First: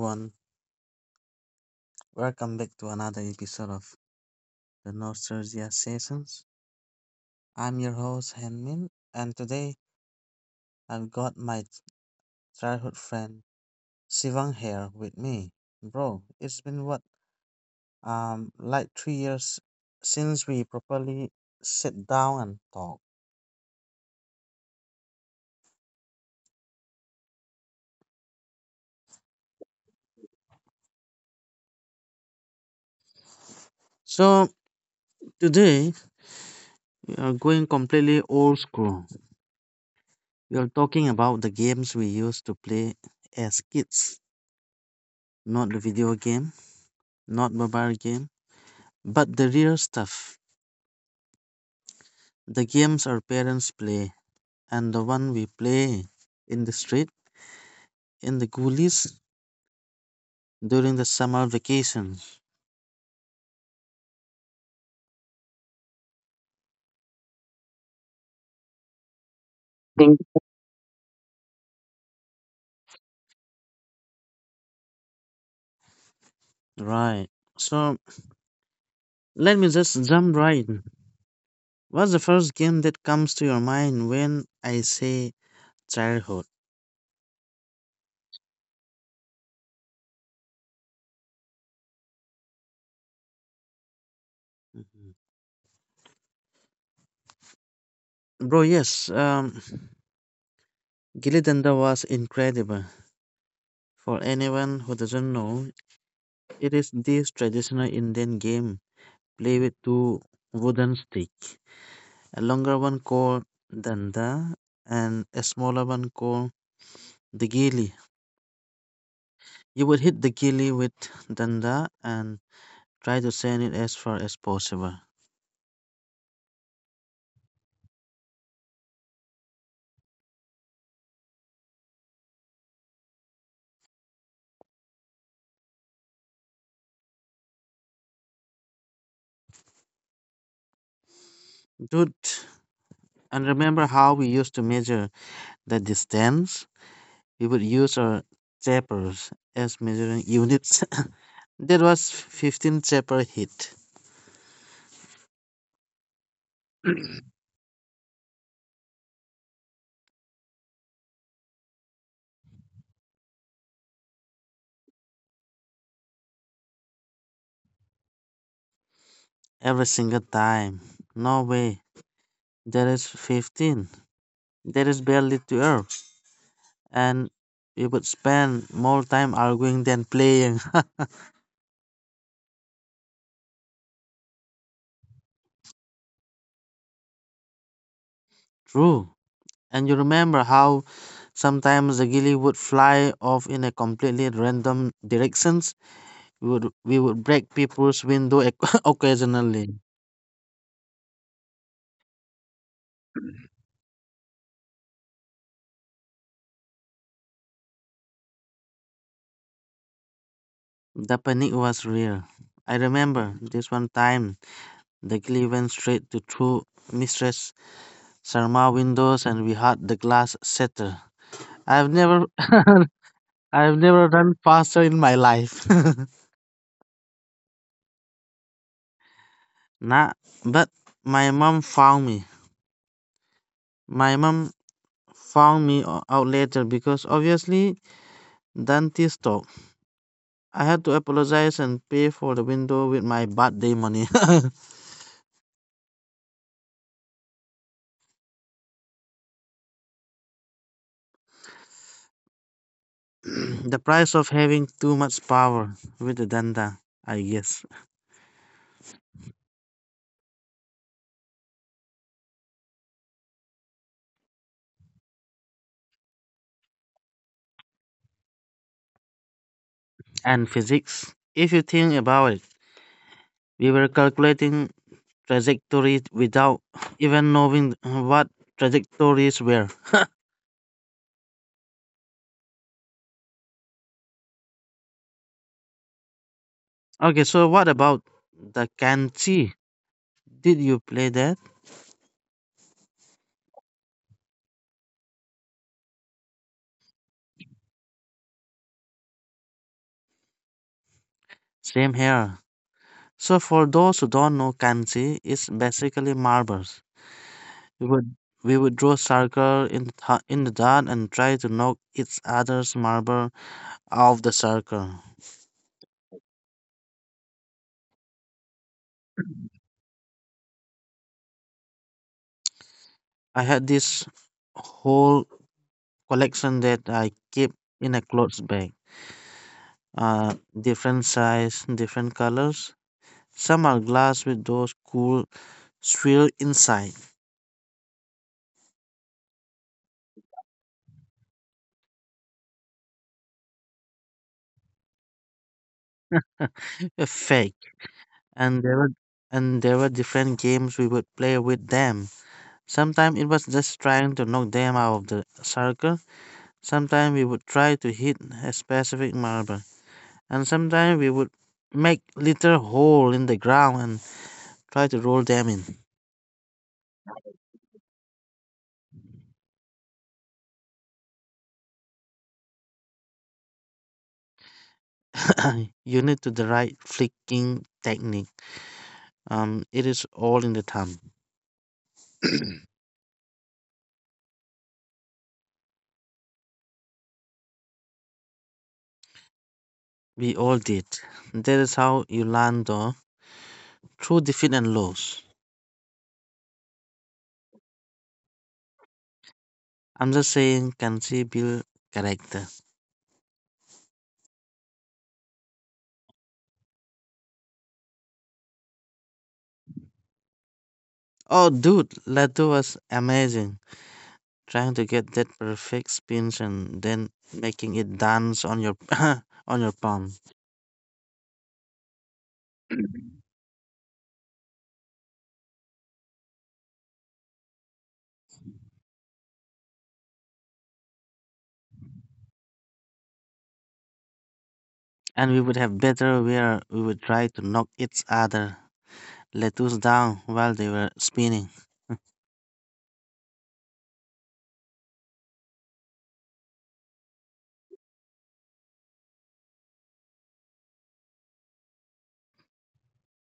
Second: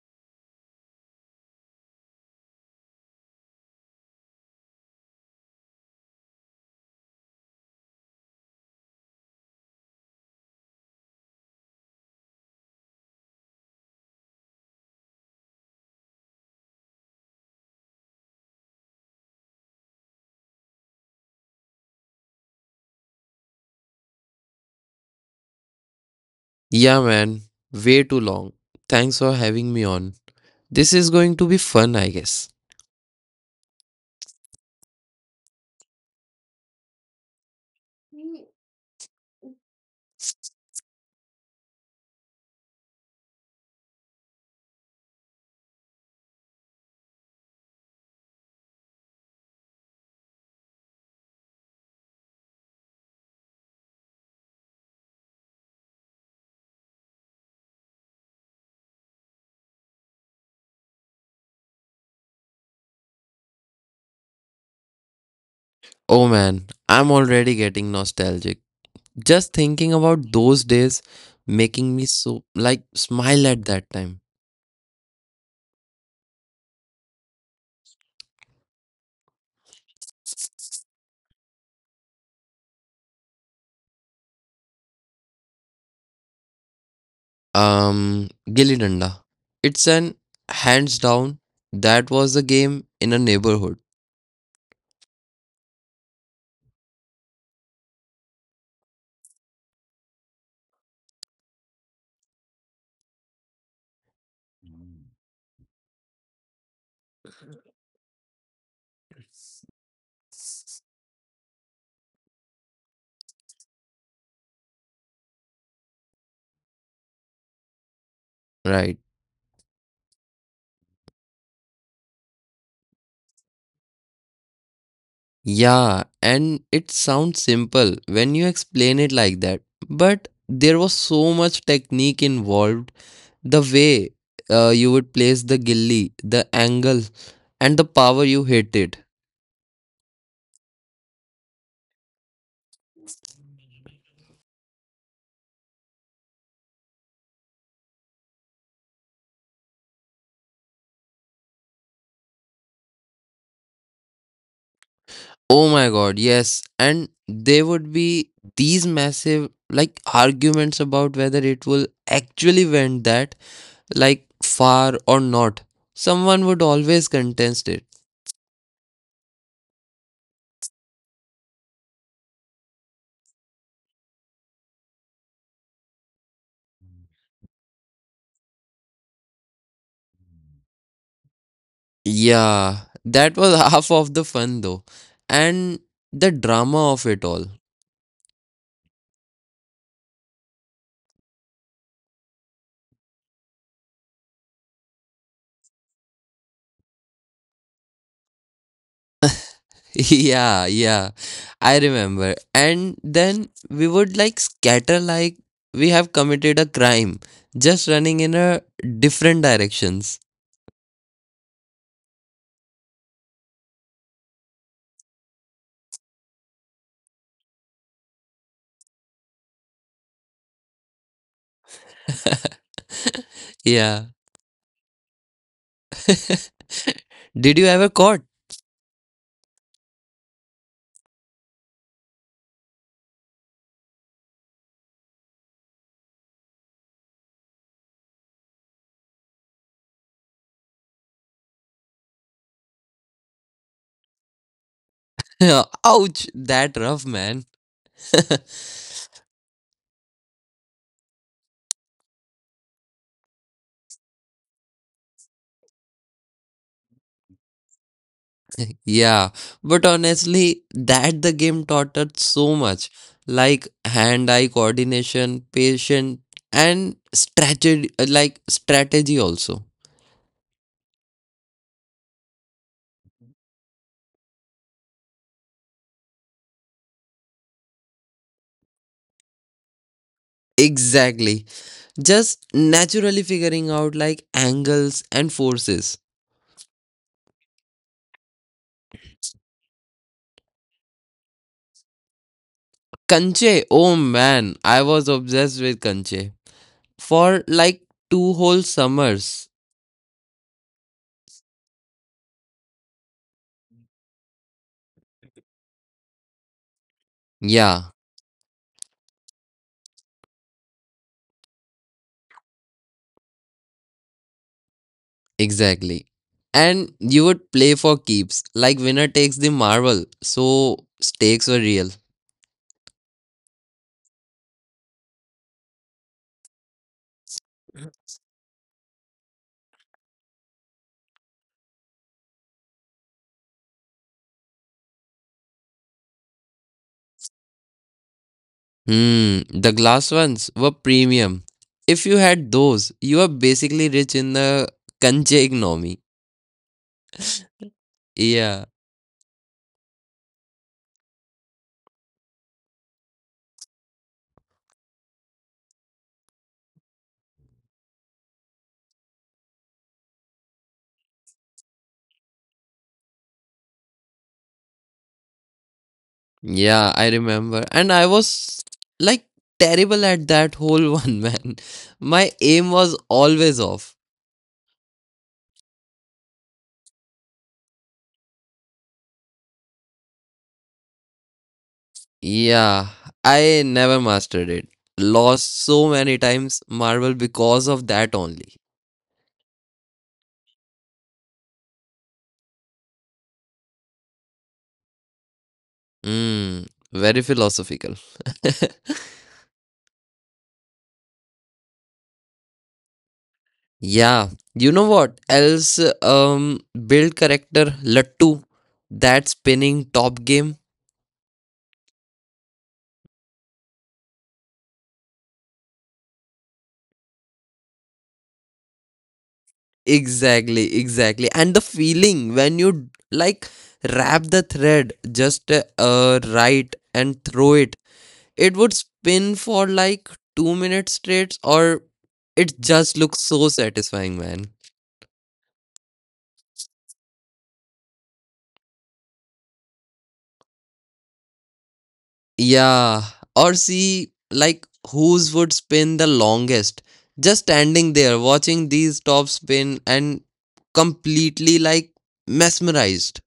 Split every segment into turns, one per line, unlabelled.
everyone? Welcome back to another episode of the Nostalgia Sessions. I'm your host, Hanmin, and today I've got my childhood friend Sivang here with me. Bro, it's been what, like 3 years since we properly sit down and talk.
Yeah, man, way too long. Thanks for having me on. This is going to be fun, I guess.
So today we are going completely old school. We are talking about the games we used to play as kids, not the video game, not mobile game, but the real stuff, the games our parents play, and the one we play in the street, in the gullies, during the summer vacations.
Oh man, I'm already getting nostalgic. Just thinking
Think-
about those days making me so like smile at that time.
Right. So let me just jump in. What's the first game that comes to your mind when I say childhood?
Gilli Danda. It's an hands down that was the game in a neighborhood,
Mhm. Bro, yes. Gilly Danda was incredible. For anyone who doesn't know, it is this traditional Indian game played with two wooden sticks, a longer one called danda and a smaller one called the gilli.
right?
You would hit the gilli with danda and try to send it as far as possible.
Yeah, and it sounds simple when you explain it like that, but there was so much technique involved. The way you would place the gilly, the angle, and the power you hit it.
Dude, and remember how we used to measure the distance? We would use our chapers as measuring units. That was 15 chaper hit
Oh my god, yes. And there would be these massive like arguments about whether it will actually went that like far or not. Someone would always contest it.
every single time. No way. That is 15. That is barely 12, and you would spend more time arguing than playing.
Yeah, that was half of the fun though. And the drama of it all.
True. And you remember how sometimes the gilly would fly off in a completely random directions. We would break people's window occasionally.
Yeah, yeah. I remember. And then we would like scatter like we have committed a crime, just running in a different directions.
The panic was real. I remember this one time the gilly went straight to two Mistress Sharma windows and we had the glass shatter. I've never I've
Yeah.
never run faster in my life.
Did you ever caught?
Nah, but my mom found me. My mom out later because obviously dentist talk. I had to apologize and pay for the window with my birthday money.
Ouch, that rough man.
The price of having too much power with the dentist, I guess.
Yeah, but honestly, that the game taught us so much, like hand-eye coordination, patience, and strategy, like strategy also.
And physics. If you think about it, we were calculating trajectories without even knowing what trajectories were.
Exactly. Just naturally figuring out like angles and forces.
Okay, so what about the kanji? Did you play that?
Kanche, oh man, I was obsessed with Kanche for like 2 whole summers.
Same here. So for those who don't know kanji, is basically marbles. We
Yeah,
would we would draw circle in the in the dirt and try to knock each other's marble out of the circle.
exactly. And you would play for keeps, like winner takes the marble, so stakes were real.
I had this whole collection that I keep in a clothes bag. Uh, different size, different colors. Some are glass with those cool swirl inside,
Hmm, the glass ones were premium. If you had those, you were basically rich in the Kanche economy.
a fake, and
Yeah.
there were and there were different games we would play with them. Sometimes it was just trying to knock them out of the circle, sometimes we would try to hit a specific marble, and sometimes we would make little hole in the ground and try to roll them
Yeah, I remember. And I was like terrible at that whole one, man. My aim was always off.
in. You need to the right flicking technique. It is all in the thumb.
Yeah, I never mastered it. Lost so many times Marvel because of that only.
We all did. That is how you learn though, through defeat and loss.
Mm, very philosophical.
I'm just saying, can she build character?
Yeah, you know what else? Build character Lattu, that spinning top game.
Oh, dude, Latu was amazing. Trying to get that perfect spin and then making it dance on your on your palm.
Exactly, exactly. And the feeling when you like wrap the thread just right and throw it, it would spin for like 2 minutes straight, or it just looks so satisfying, man.
And we would have better where we would try to knock each other lettuce down while they were spinning.
Yeah, or see like whose would spin the longest. Just standing there watching these top spin and completely like mesmerized.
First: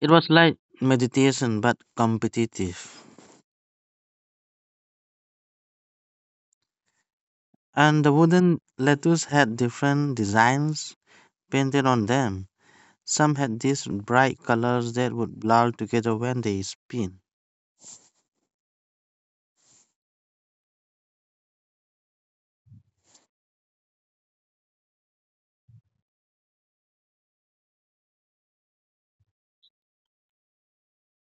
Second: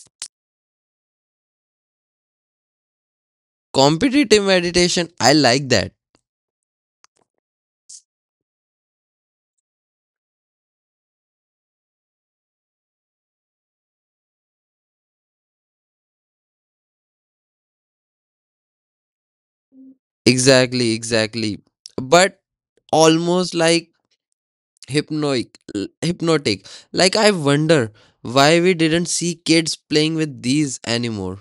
It was like meditation but competitive.
Competitive meditation, I like that.
And the wooden lettuce had different designs painted on them. Some had these bright colors that would blur together when they spin.
Exactly, exactly. But almost like hypnotic, hypnotic. Like I wonder why we didn't see kids playing with these anymore.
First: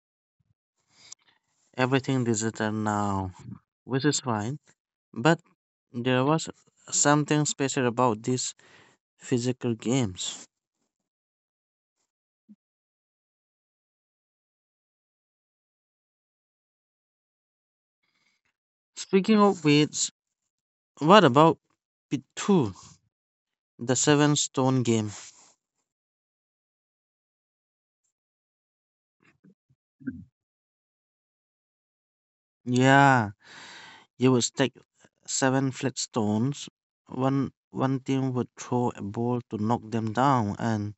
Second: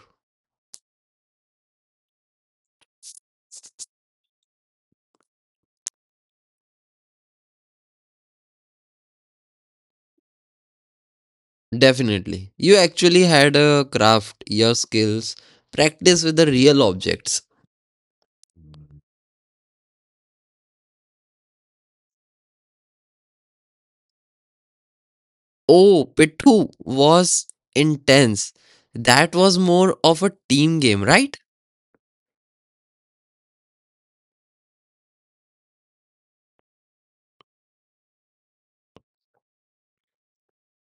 Everything digital now, which is fine. But there was something special about these physical games.
Definitely. You actually had a craft, your skills, practice with the real objects.
Speaking of which, what about Pitu, the seven stone game?
Oh, Pittu was intense. That was more of a team game, right?
Yeah, you would stack seven flat stones. One team would throw a ball to knock them down, and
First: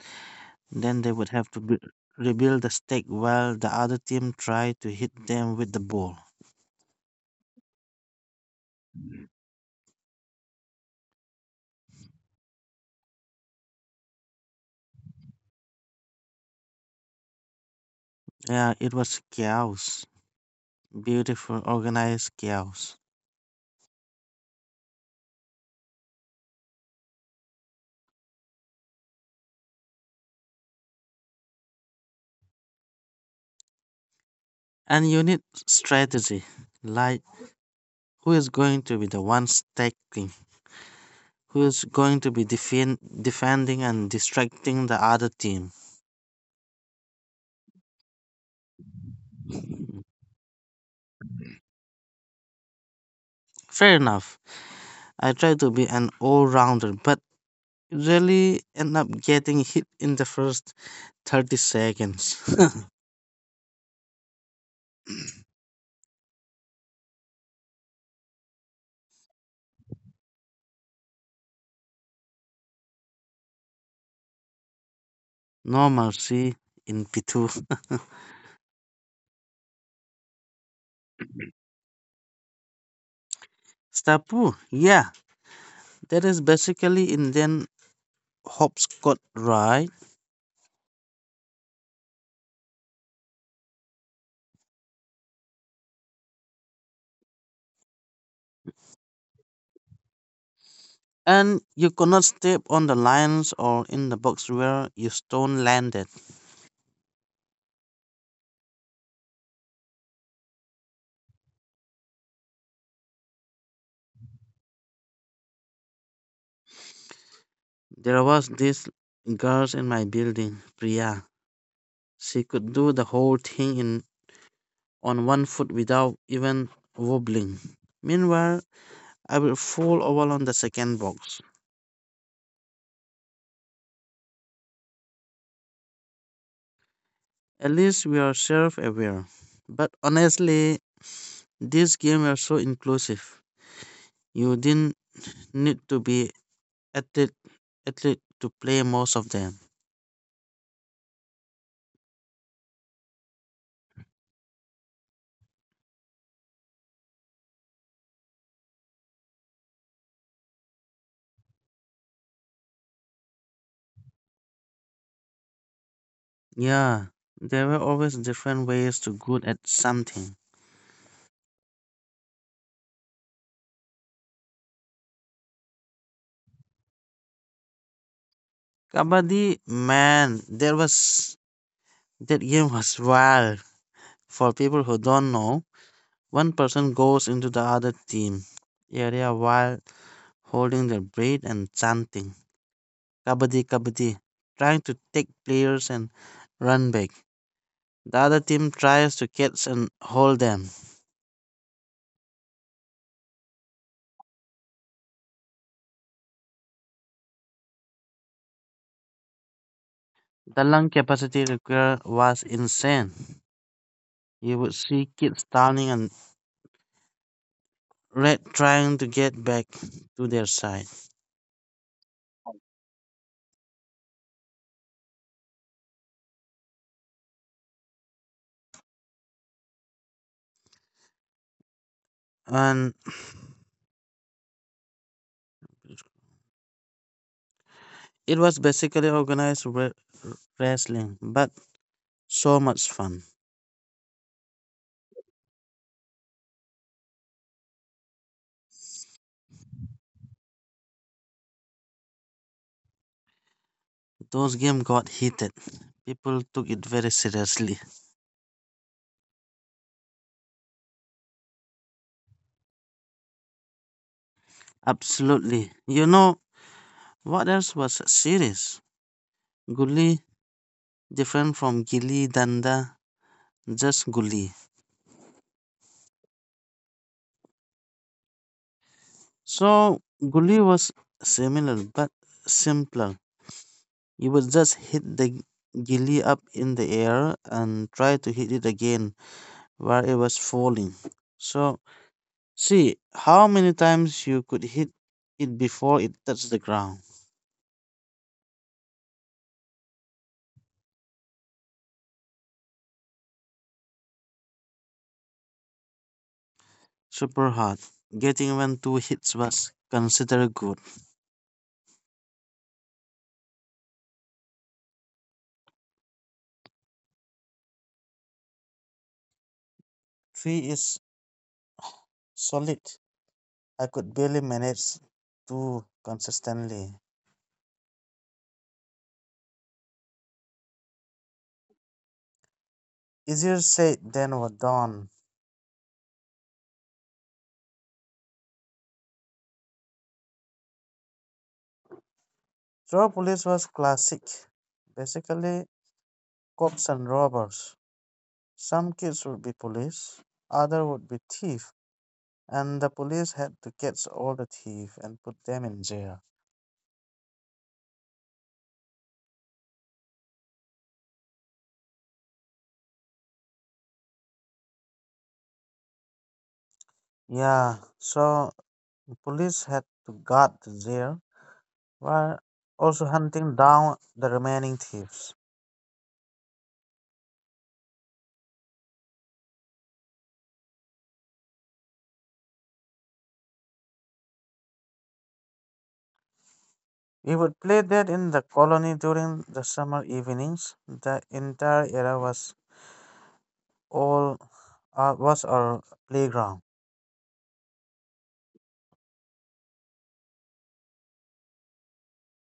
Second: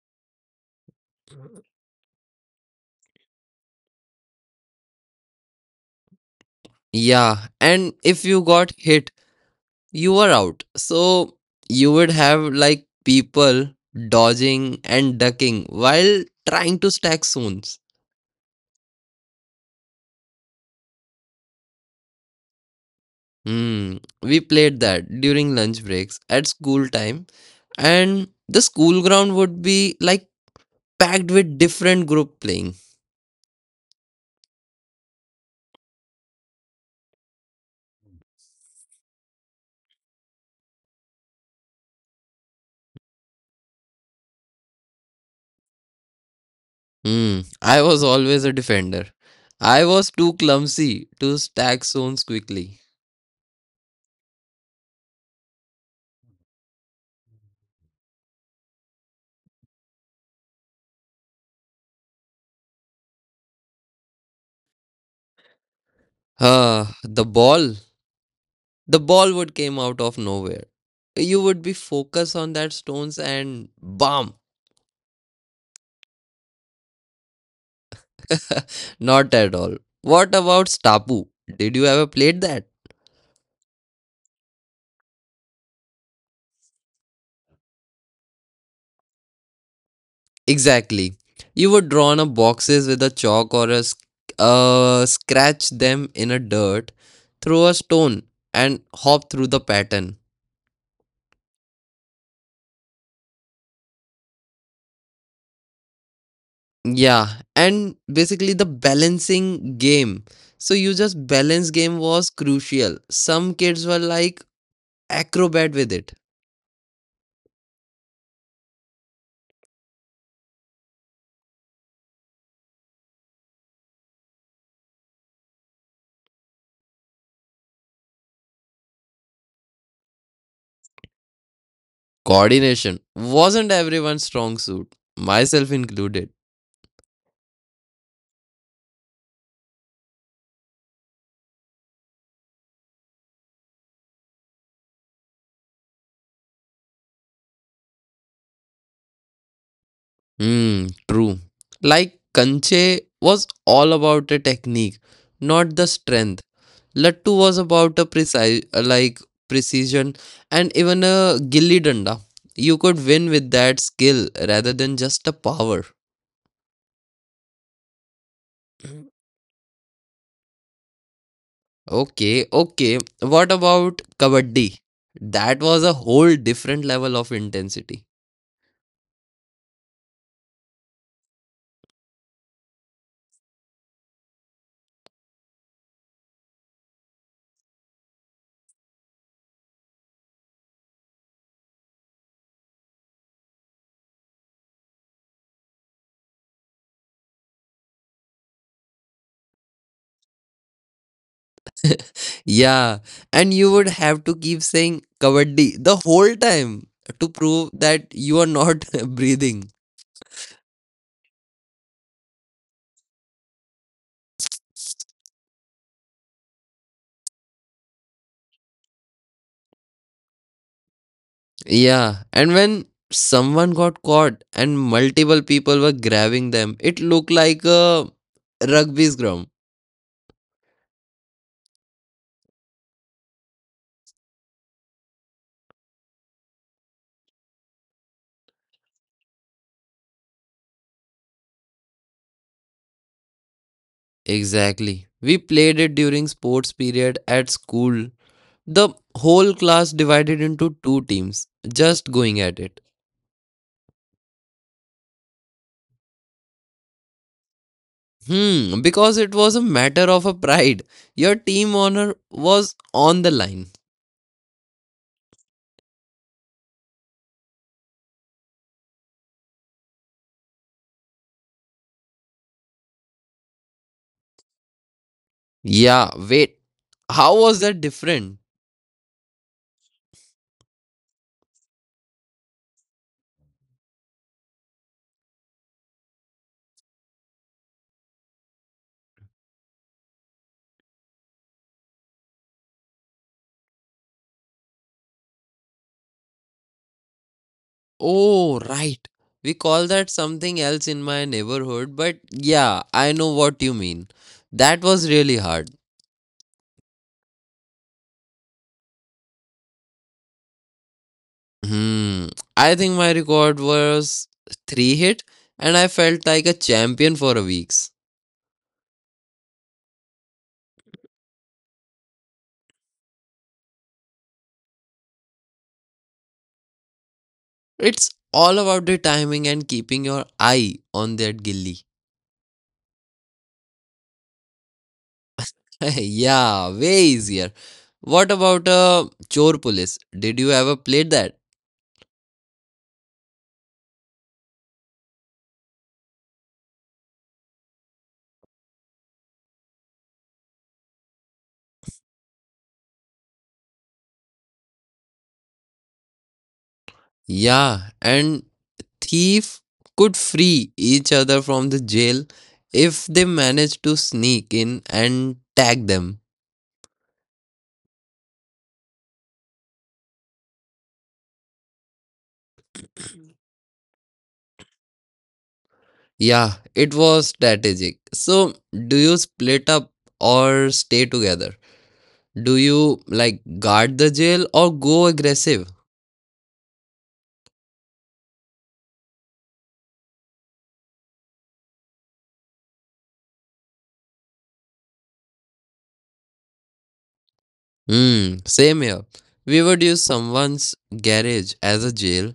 then they would have to bu rebuild the stack while the other team tried to hit them with the ball.
Yeah, and if you got hit, you were out. So you would have like people dodging and ducking while trying to stack stones.
Yeah, it was chaos. Beautiful, organized chaos.
Hmm. We played that during lunch breaks at school time, and the school ground would be like packed with different group playing.
And you need strategy, like who is going to be the one stacking, who is going to be defending and distracting the other team.
Hmm. I was always a defender. I was too clumsy to stack stones quickly.
Fair enough. I try to be an all-rounder, but really end up getting hit in the first 30 seconds.
Ah, the ball would came out of nowhere, you would be focused on that stones and bam.
No mercy in Pitu.
Not at all. What about stapu, did you ever played that?
Stapu, yeah, that is basically Indian hopscotch, right?
Exactly, you would draw on a boxes with a chalk or a scratch them in a dirt, throw a stone and hop through the pattern.
And you cannot step on the lines or in the box where your stone landed.
Yeah, and basically the balancing game, so you just balance game was crucial. Some kids were like acrobat with it.
There was this girl in my building, Priya. She could do the whole thing in on one foot without even wobbling. Meanwhile, I will fall over on the second box.
Coordination wasn't everyone's strong suit, myself included.
At least we are self aware. But honestly, this game was so inclusive. You didn't need to be athlete athlete to play most of them.
Hmm, true. Like Kanche was all about a technique, not the strength. Lattu was about a precise, like precision, and even a gilli danda. You could win with that skill rather than just a power.
Yeah, there were always different ways to good at something.
Okay, okay. What about Kabaddi? That was a whole different level of intensity.
Kabaddi, man, there was that game was wild. For people who don't know, one person goes into the other team area while holding their breath and chanting "Kabaddi, Kabaddi," trying to take players and run back. The other team tries to catch and hold them.
Yeah, and you would have to keep saying Kabaddi the whole time to prove that you are not breathing.
The lung capacity required was insane. You would see kids drowning and red trying to get back to their side.
Yeah, and when someone got caught and multiple people were grabbing them, it looked like a rugby scrum.
And it was basically organized wrestling, but so much fun.
Exactly. We played it during sports period at school. The whole class divided into two teams, just going at it.
Those game got heated. People took it very seriously.
Hmm, because it was a matter of a pride. Your team honor was on the line.
Absolutely. You know what else was serious? Gully, different from Gilly Danda, just Gully.
Yeah, wait. How was that different?
So Gully was similar but simpler. You would just hit the gilly up in the air and try to hit it again where it was falling. So see how many times you could hit it before it touched the ground.
Oh, right. We call that something else in my neighborhood, but yeah, I know what you mean. That was really hard.
Super hot. Getting even two hits was considered good.
Hmm, I think my record was 3 hit and I felt like a champion for a weeks.
Three is solid. I could barely manage two consistently.
It's all about the timing and keeping your eye on that gilly.
Easier said than done.
Yeah, way easier. What about Chor Police? Did you ever play that?
Draw police was classic. Basically, cops and robbers. Some kids would be police, other would be thief, and the police had to catch all the thief and put them in jail.
Yeah, and thief could free each other from the jail if they managed to sneak in and tag them.
Yeah, so the police had to guard the jail while also hunting down the remaining thieves.
Yeah, it was strategic. So, do you split up or stay together? Do you like guard the jail or go aggressive?
We would play that in the colony during the summer evenings. The entire area was all was our playground,
Hmm, same here. We would use someone's garage as a jail,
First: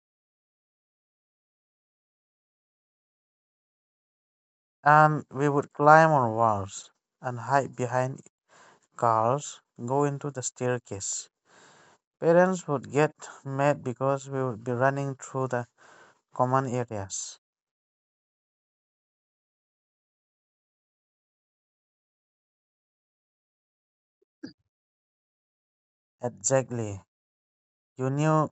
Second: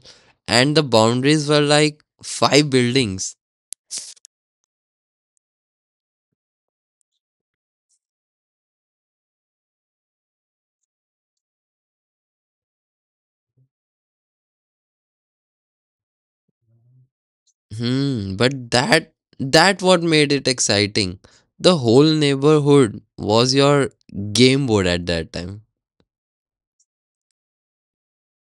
and the boundaries were like five buildings.
and we would climb on walls and hide behind cars, go into the staircase. Parents would get mad because we would be running through the common areas.
Hmm, but that what made it exciting. The whole neighborhood was your game board at that time.
Exactly. You knew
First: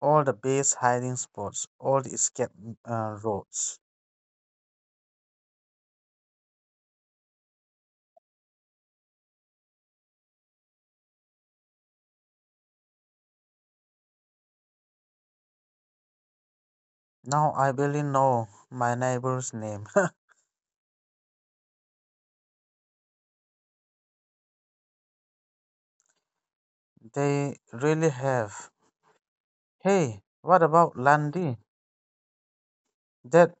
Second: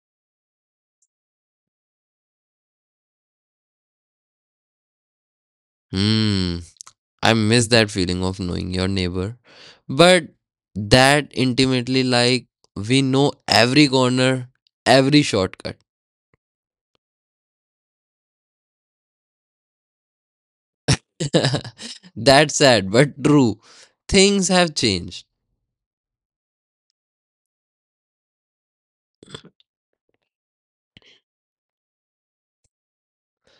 all the base hiding spots, all the escape roads.
Hmm, I miss that feeling of knowing your neighbor. But that intimately, like we know every corner, every shortcut.
Now I barely know my neighbor's name.
That's sad, but true. Things have changed.
They really have. Hey, what about Landy? That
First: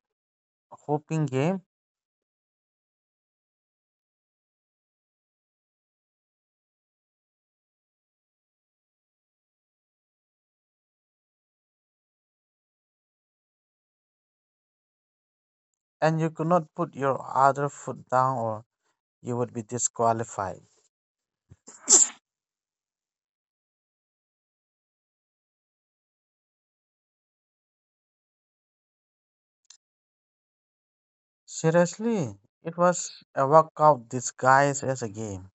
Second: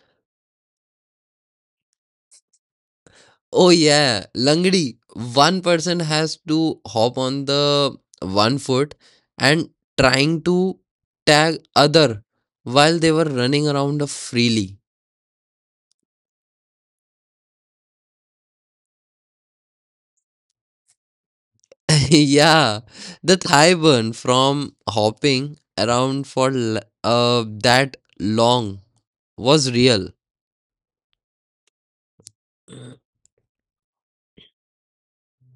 hooping game?
Oh yeah, Langdi. One person has to hop on the 1 foot and trying to tag other while they were running around freely.
And you could not put your other foot down or you would be disqualified.
Yeah, the thigh burn from hopping around for that long was real.
Seriously, it was a workout disguised as a game.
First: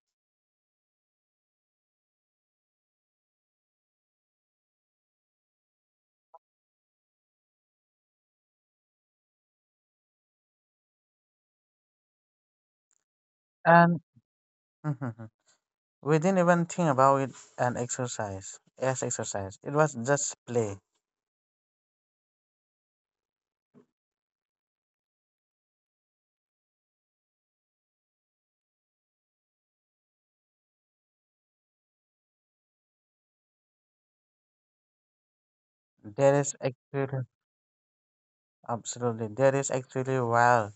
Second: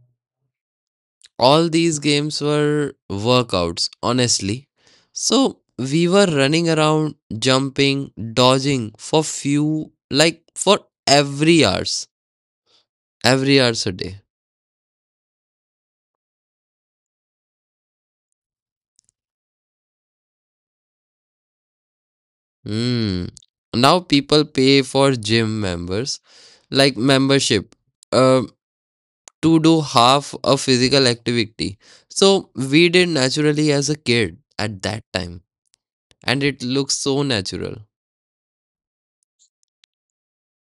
All these games were workouts, honestly. So we were running around, jumping, dodging for few, like for every hours, every hours a
And
day.
we didn't even think about it an exercise as exercise. It was just play.
Hmm. Now people pay for gym members, like membership, uh, to do half a physical activity. So we did naturally as a kid at that time,
That
and
is
it looks so
actually
natural.
Absolutely, that is actually wild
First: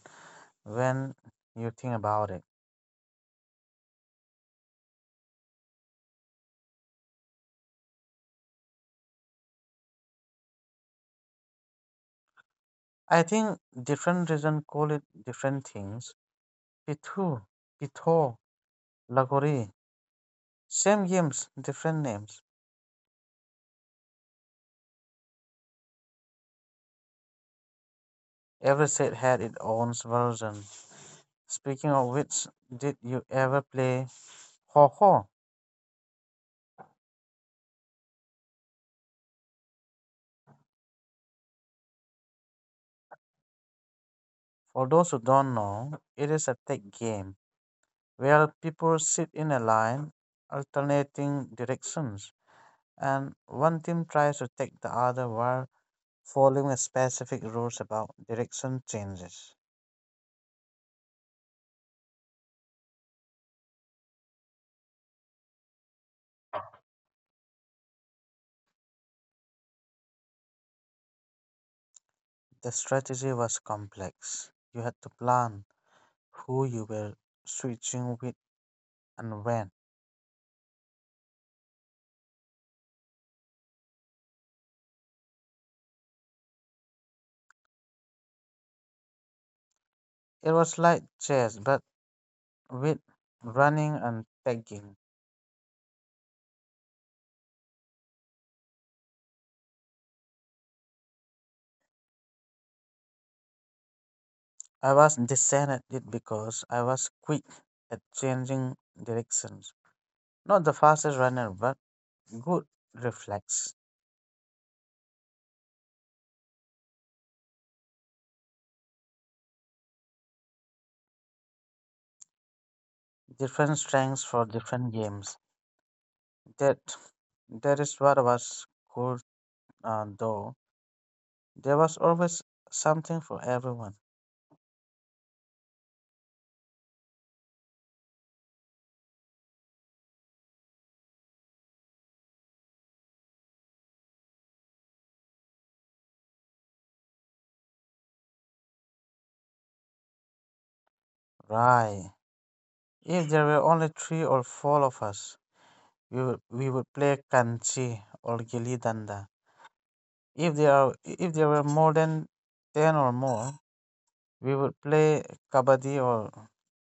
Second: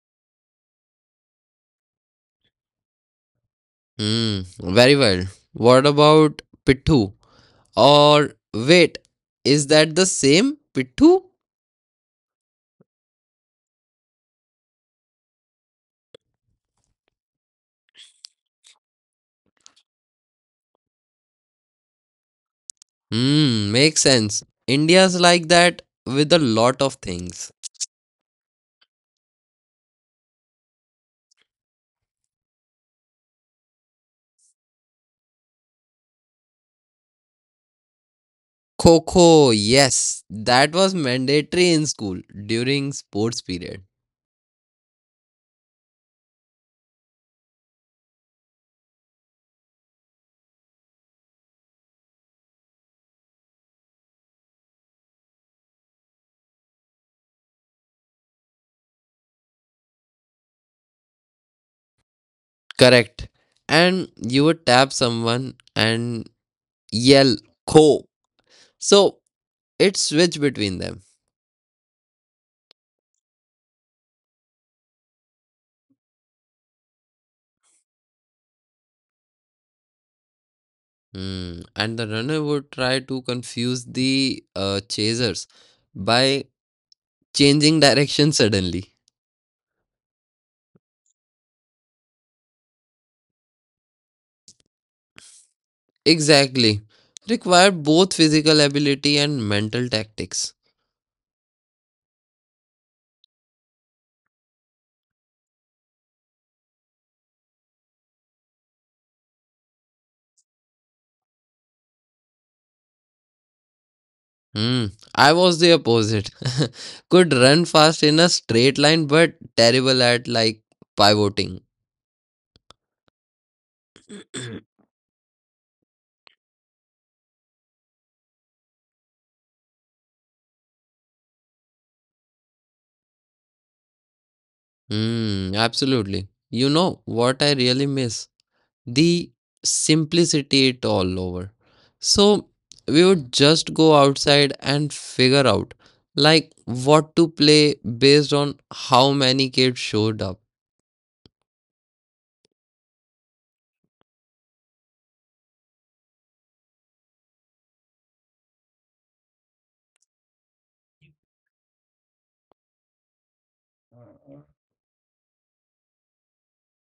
when you think about it.
Mm, very well. What about Pittu? Or wait, is that the same Pittu?
I think different region call it different things. Pithu, Pitho, Lagori. Same games, different names.
Hmm, makes sense. India's like that with a lot of things.
Every set had its own version. Speaking of which, did you ever play Ho Ho?
Kho, yes, that was mandatory in school during sports period.
For those who don't know, it is a tag game where people sit in a line, alternating directions, and one team tries to take the other while following a specific rules about direction changes.
Correct. And you would tap someone and yell Kho. So it switched between them.
The strategy was complex. You had to plan who you were switching with and when.
Mm. And the runner would try to confuse the chasers by changing direction suddenly.
It was like chess, but with running and tagging.
Exactly. Required both physical ability and mental tactics.
I was decent at it because I was quick at changing directions. Not the fastest runner, but good reflex.
Hmm. I was the opposite. Could run fast in a straight line, but terrible at like pivoting.
Different strengths for different games. That that is what was cool, though. There was always something for everyone.
Hmm. Absolutely. You know what I really miss? The simplicity it all over. So we would just go outside and figure out like what to play based on how many kids showed up.
Right. If there were only three or four of us, we would play kanchi or gilli danda. If there were more than 10 or more, we would play kabaddi or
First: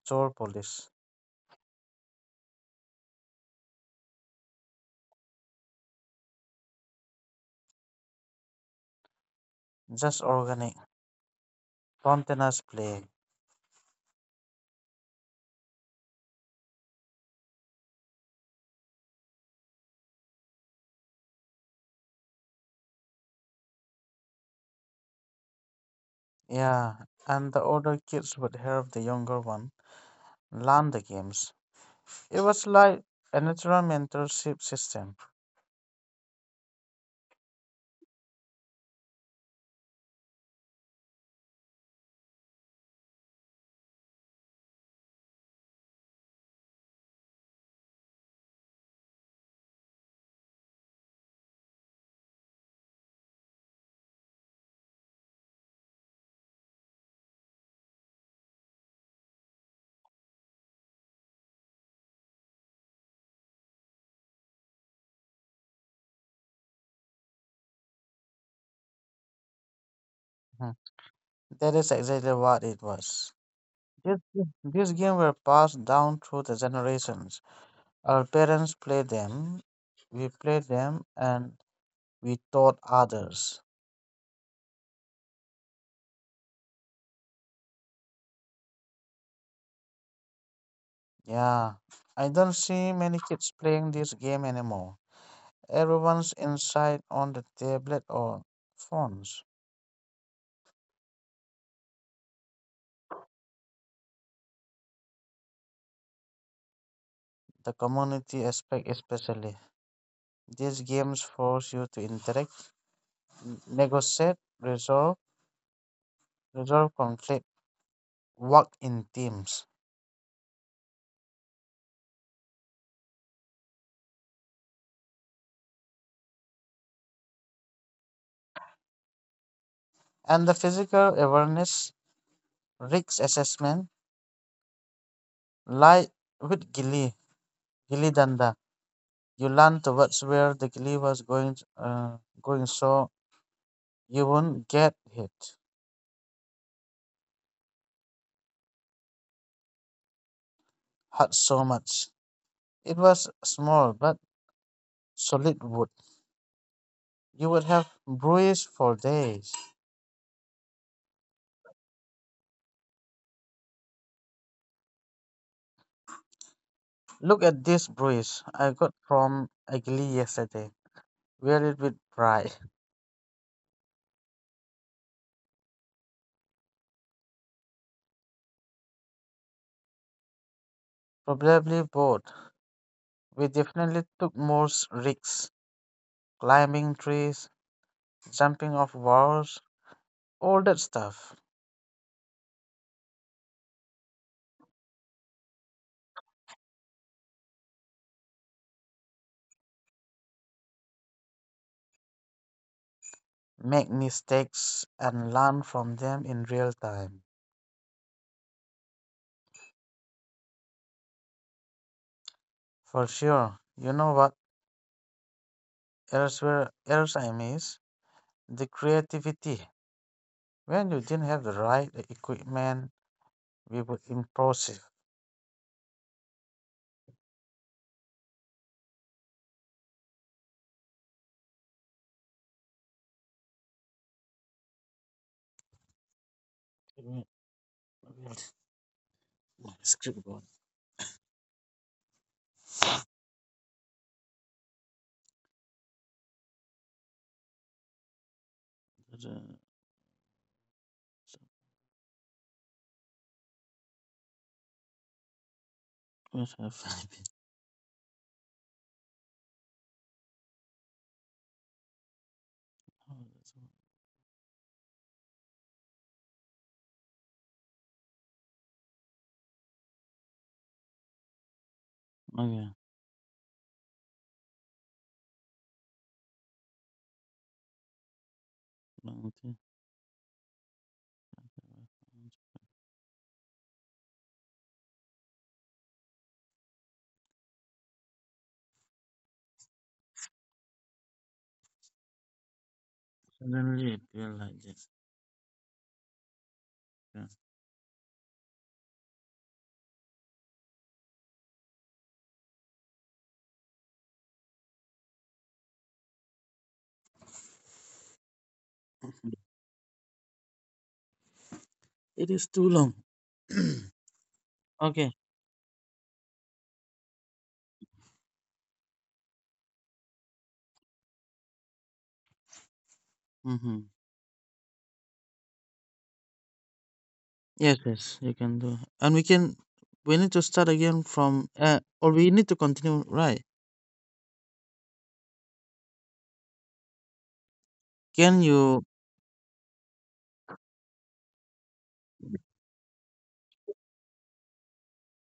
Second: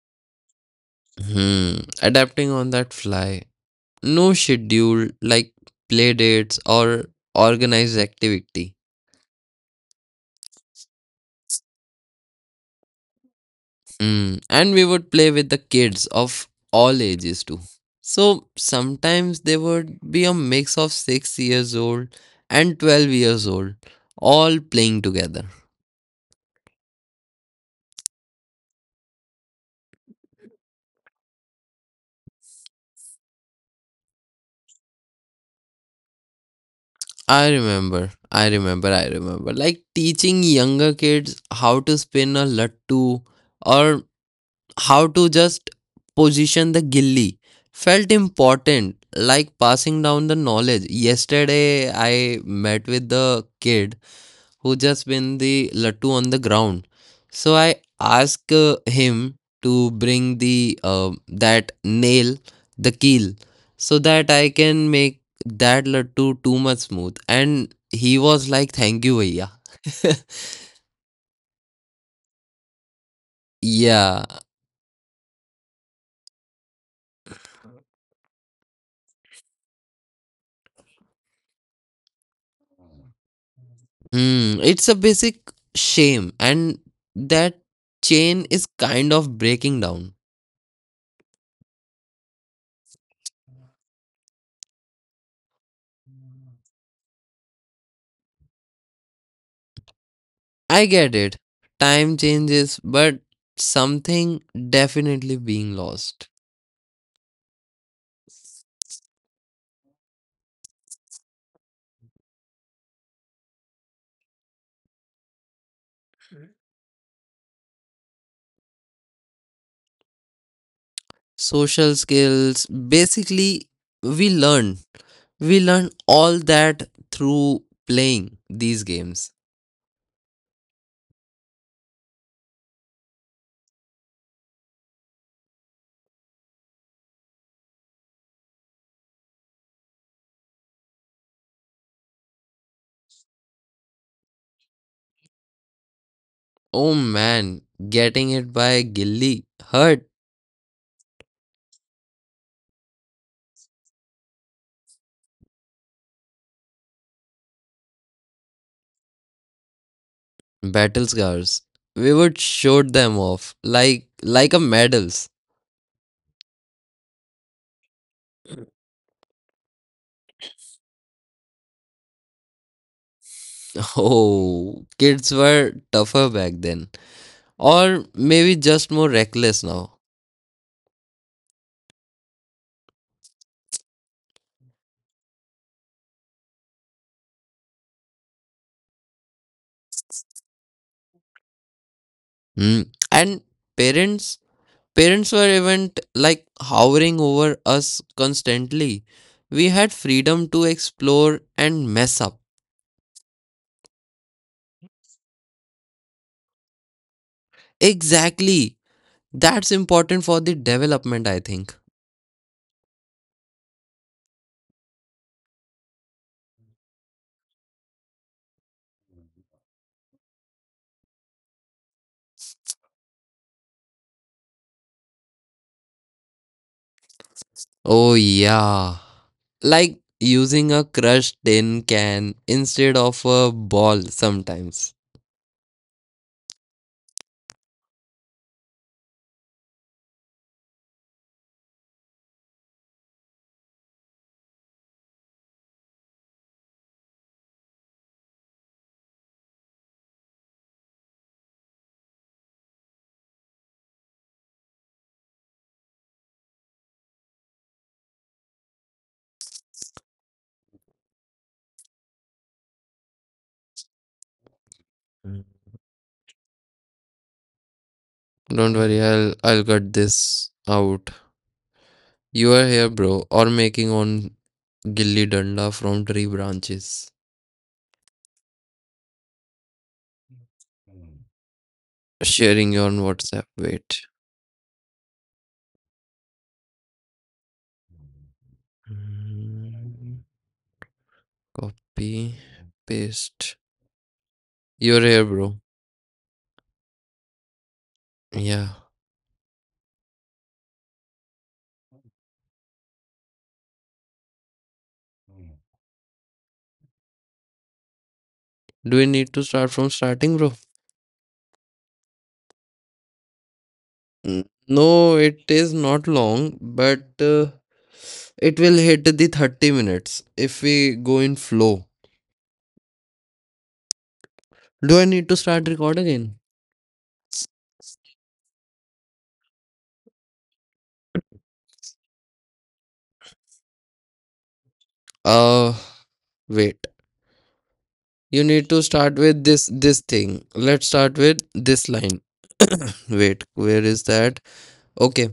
chor police.
Hmm, adapting on that fly. No schedule like play dates or organized activity.
Just organic, spontaneous play.
Mm, and we would play with the kids of all ages too. So sometimes there would be a mix of 6 years old and 12 years old, all playing together.
Yeah, and the older kids would help the younger one learn the games. It was like a natural mentorship system.
I remember. Like teaching younger kids how to spin a lattu or how to just position the gilli felt important, like passing down the knowledge. Yesterday, I met with the kid who just win the lattu on the ground. So I ask him to bring the that nail, the keel, so that I can make that lattu too much smooth. And he was like, "Thank you, bhaiya."
Mhm. That is exactly what it was. This,
Yeah.
this game were passed down through the generations. Our parents play them, we play them, and we taught others.
Hmm, it's a basic shame, and that chain is kind of breaking down.
Yeah, I don't see many kids playing this game anymore. Everyone's inside on the tablet or phones.
I get it. Time changes, but something definitely being lost.
The community aspect, especially. These games force you to interact, negotiate, resolve conflict, work in teams.
Social skills. Basically, we learn. We learn all that through playing these games.
And the physical awareness, risk assessment, lie with Gilly Danda. You land towards where the glee was going so you wouldn't get hit,
Oh man, getting it by Gilly hurt.
hurt so much. It was small but solid wood. You would have bruises for days.
Battle scars. We would show them off like a medals.
Look at this bruise I got from a glee yesterday. Wear it with pride.
Oh, kids were tougher back then, or maybe just more reckless now.
Probably bored. We definitely took more risks, climbing trees, jumping off walls, all that stuff.
Hmm. And parents Parents were even like hovering over us constantly. We had freedom to explore and mess up.
Make mistakes and learn from them in real time.
Exactly. That's important for the development, I think.
For sure. You know what else where else I miss? The creativity. When you didn't have the right equipment, we were impulsive.
Oh, yeah. Like using a crushed tin can instead of a ball sometimes.
Wait, wait, where's my script gone? Uh, where's my Oh, that's
Don't worry, I'll cut this out.
all.
You are
Okay.
here, bro, or making on gilli danda from tree branches.
long thing.
Sharing on WhatsApp. Wait. Mm, copy, paste.
Suddenly it feel like this.
You're here, bro.
Yeah.
Yeah. Do we need to start from starting, bro?
It is too long.
Mm,
Okay.
no, it is not long, but it will hit the 30 minutes if we go in flow.
Mm-hmm.
Do I need to start record again?
Yes, yes, you can do. And we can. We need to start again or we need to continue. Right?
Uh, Wait.
Can
You need to
you?
start with this thing. Let's start with this line. Wait, where is that? Okay.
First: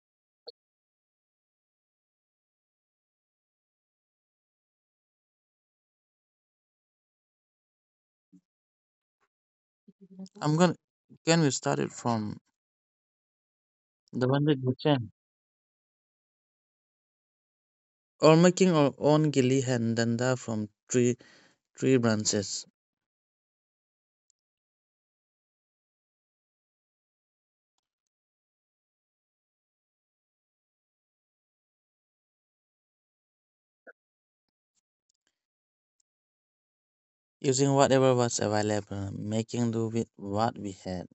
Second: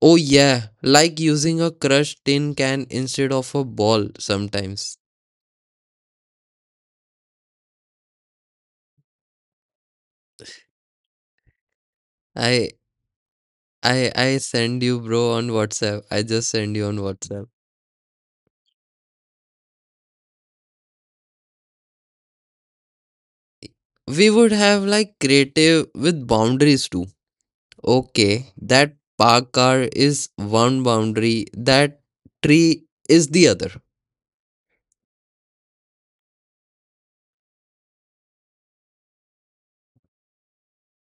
Oh, yeah, like using a crushed tin can instead of a ball sometimes.
I'm gonna. Can we start it from
I I
the
I
one with
send you
Bachchan.
bro on WhatsApp. I just send you on WhatsApp.
Or making our own gili and danda from tree branches,
We would have like creative with boundaries too. Okay, that park car is one boundary, that tree is the other.
using whatever was available, making do with what we had.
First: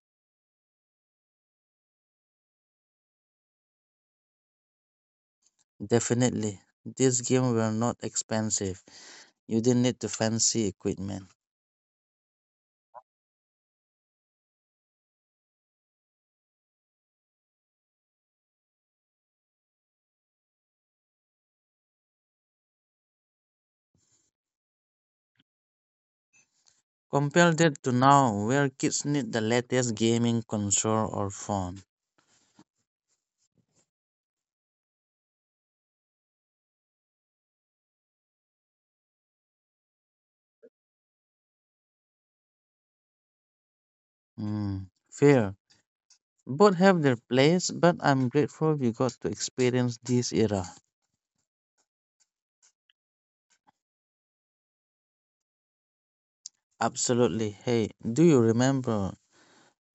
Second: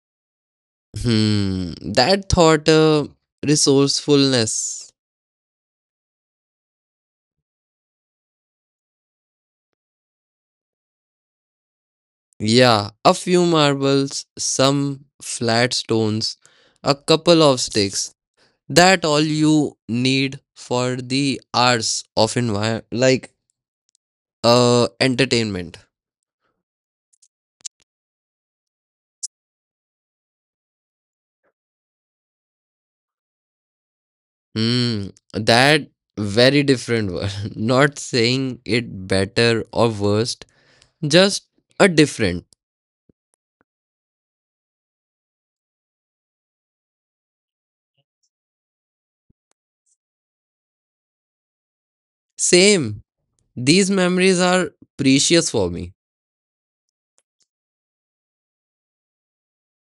Hmm, that thought resourcefulness.
Definitely, these games were not expensive. You didn't need the fancy equipment.
Yeah, a few marbles, some flat stones, a couple of sticks. That all you need for the hours of entertainment.
Compare that to now, where kids need the latest gaming console or phone.
Hmm, that very different word. Not saying it better or worst, just a different.
Hmm, fair. Both have their place, but I'm grateful we got to experience this era.
Same, these memories are precious for me.
Absolutely. Hey, do you remember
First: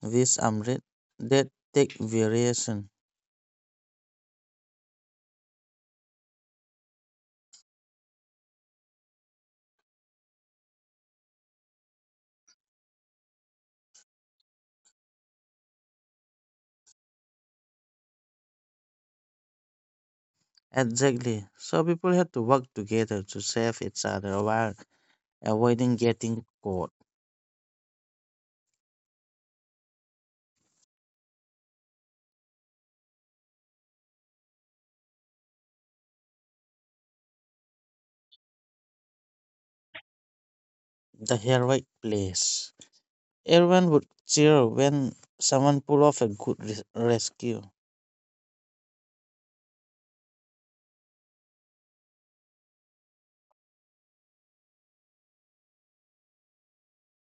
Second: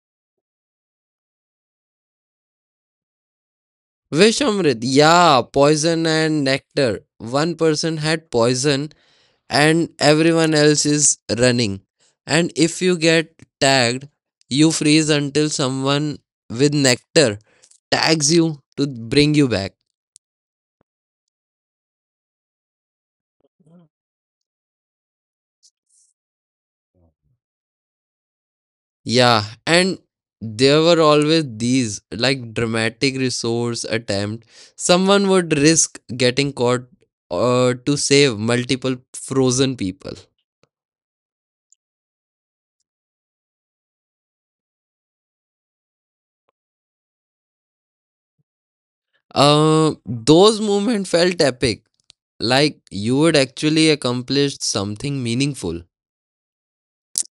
this amrit that take variation.
Vishamrit, yeah, poison and nectar. One person had poison and everyone else is running. And if you get tagged, you freeze until someone with nectar tags you to bring you back.
Exactly. So people had to work together to save each other while avoiding getting caught.
Yeah, and there were always these like dramatic resource attempt. Someone would risk getting caught to save multiple frozen people.
The heroic place. Everyone would cheer when someone pulled off a good rescue.
Those moments felt epic, like you would actually accomplish something meaningful.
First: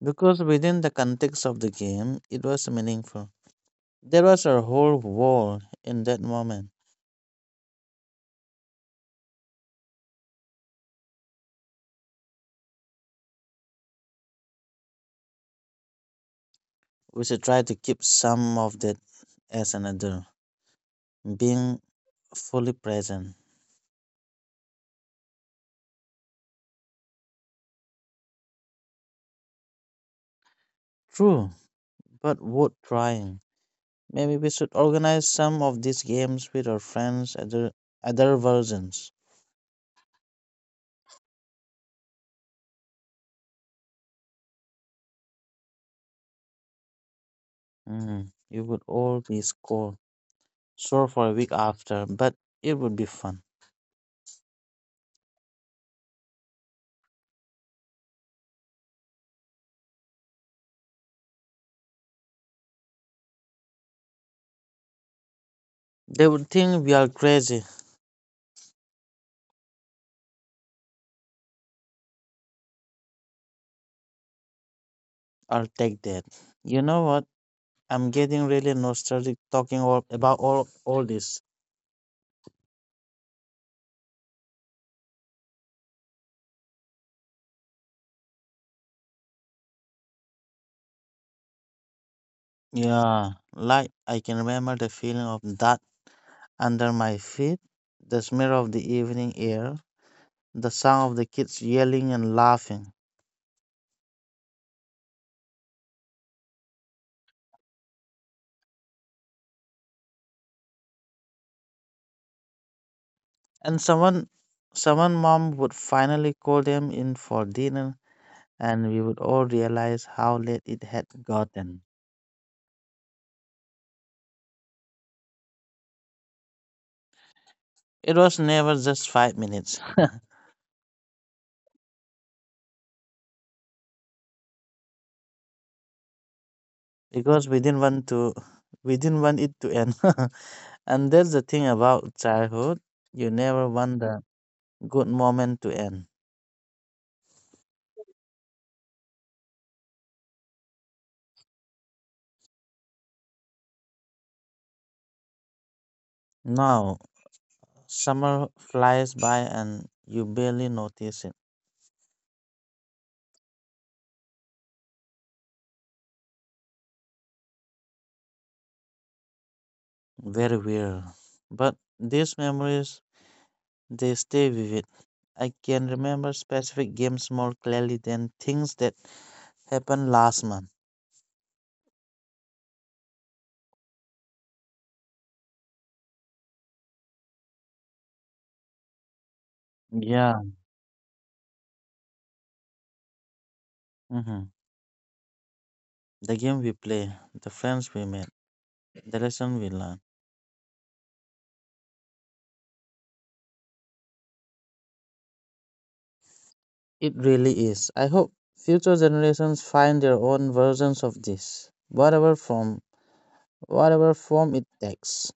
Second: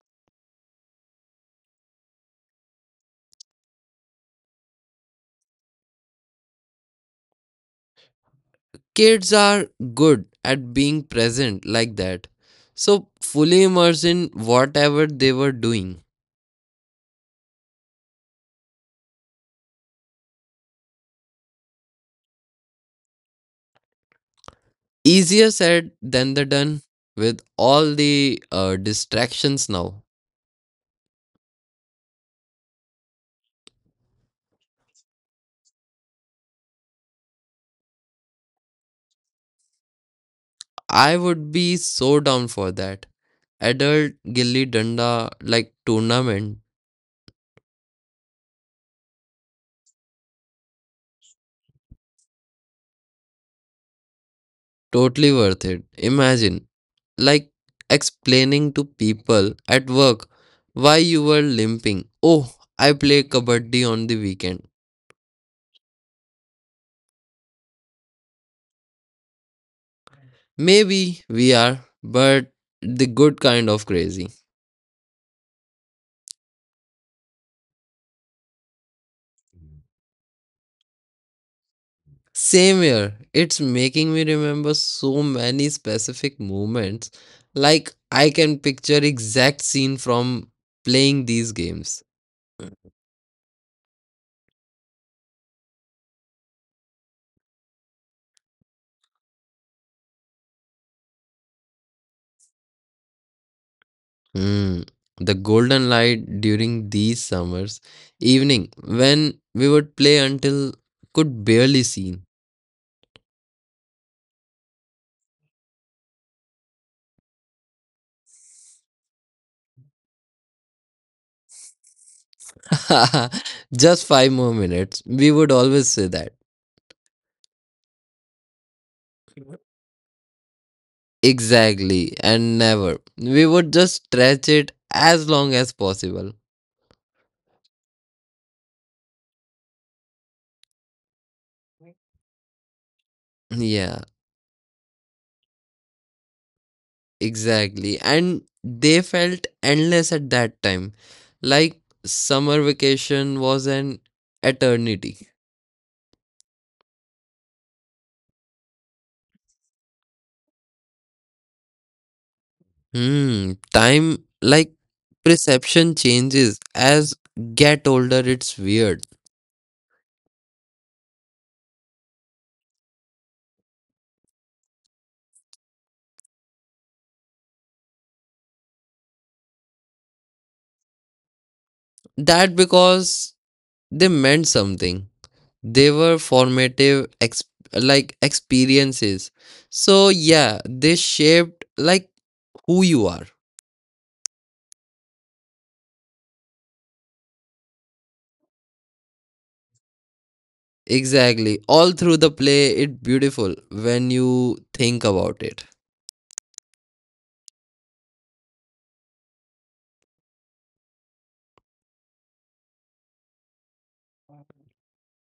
Because within the context of the game, it was meaningful. There was a whole world in that moment.
Kids are good at being present like that. So fully immersed in whatever they were doing.
We should try to keep some of that as an adult, being fully present.
Easier said than the done with all the distractions now.
True, but worth trying. Maybe we should organize some of these games with our friends. Other versions.
I would be so down for that. Adult Gilli Danda like tournament,
Mm, it would all be score sore for a week after, but it would be fun.
totally worth it. Imagine like explaining to people at work why you were limping. Oh, I play kabaddi on the weekend.
They would think we are crazy.
Maybe we are, but the good kind of crazy.
I'll take that. You know what? I'm getting really nostalgic talking about all this.
Same here. It's making me remember so many specific moments. Like I can picture exact scene from playing these games.
Yeah, like I can remember the feeling of that under my feet, the smell of the evening air, the sound of the kids yelling and laughing.
Hmm. The golden light during these summers evening when we would play until could barely see.
And someone mom would finally call them in for dinner and we would all realize how late it had gotten.
Just 5 more minutes. We would always say that.
It was never just 5 minutes
Exactly, and never. We would just stretch it as long as possible.
because we didn't want it to end. And that's the thing about childhood. You never want
Yeah,
the good moment to end.
exactly. And they felt endless at that time. Like summer vacation was an eternity.
Now summer flies by and you barely notice it.
Hmm, time like perception changes as get older, it's weird.
Very weird. But these memories. They stay vivid. I can remember specific games more clearly than things that happened last month.
That because they meant something. They were formative ex- like experiences, so
Yeah.
yeah, they shaped like who you are,
hmm The game we play, the friends we made, the lesson we learn.
exactly, all through the play. It's beautiful when you think about it.
It really is. I hope future generations find their own versions of this, whatever form it takes.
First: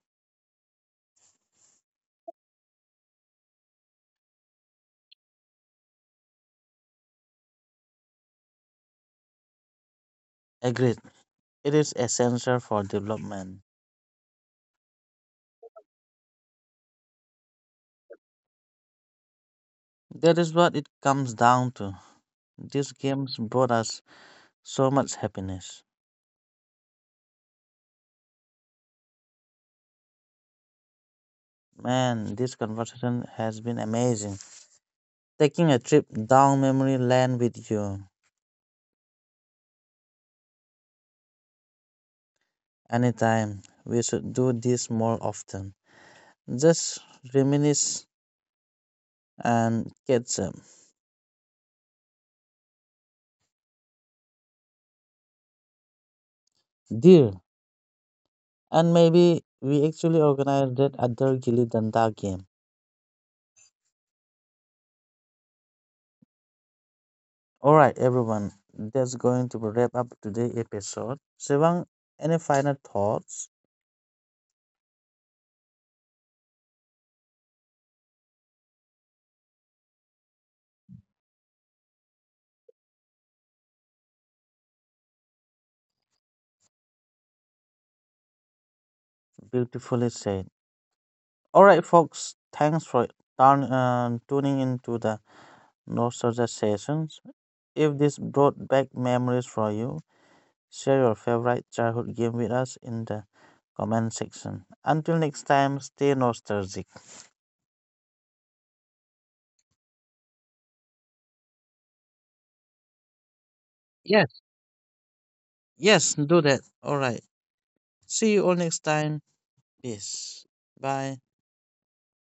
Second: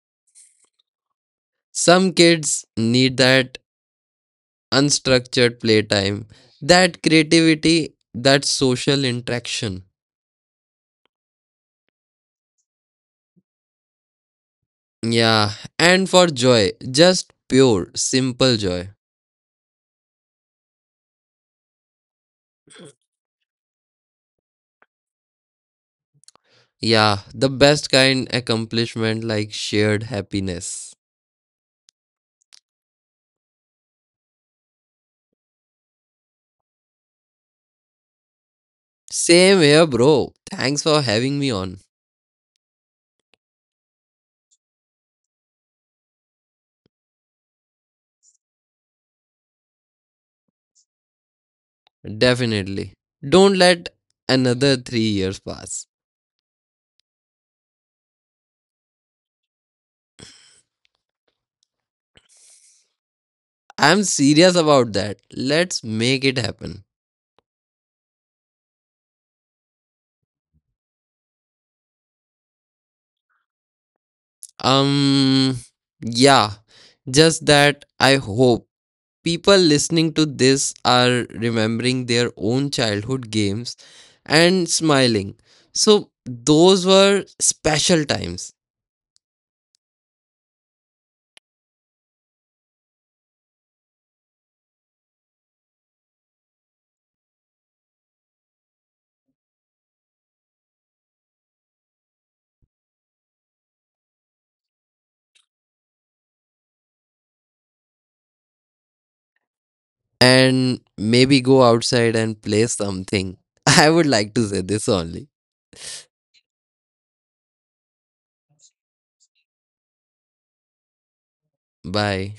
Some kids need that unstructured playtime, that creativity, that social interaction.
Agreed. It is essential for development.
Yeah, and for joy, just pure simple joy.
That is what it comes down to. These games brought us so much happiness.
Yeah, the best kind accomplishment like shared happiness.
Man, this conversation has been amazing. Taking a trip down memory lane with you.
Same here, bro. Thanks for having me on.
Anytime. We should do this more often. Just reminisce and catch up.
Definitely. Don't let another 3 years pass.
Deal. And maybe we actually organize that other Gilly Danda game.
I'm serious about that. Let's make it happen.
Alright, everyone. That's going to wrap up today's episode. Sivang, any final thoughts?
Um, yeah, just that I hope people listening to this are remembering their own childhood games and smiling. So, those were special times.
Beautifully said. Alright, folks. Thanks for tuning into the Nostalgia Sessions. If this brought back memories for you, share your favorite childhood game with us in the comment section. Until next time, stay nostalgic.
And maybe go outside and play something. I would like
Yes,
to say this only.
yes, do that. All right. See you all next time. Peace. Bye.
Bye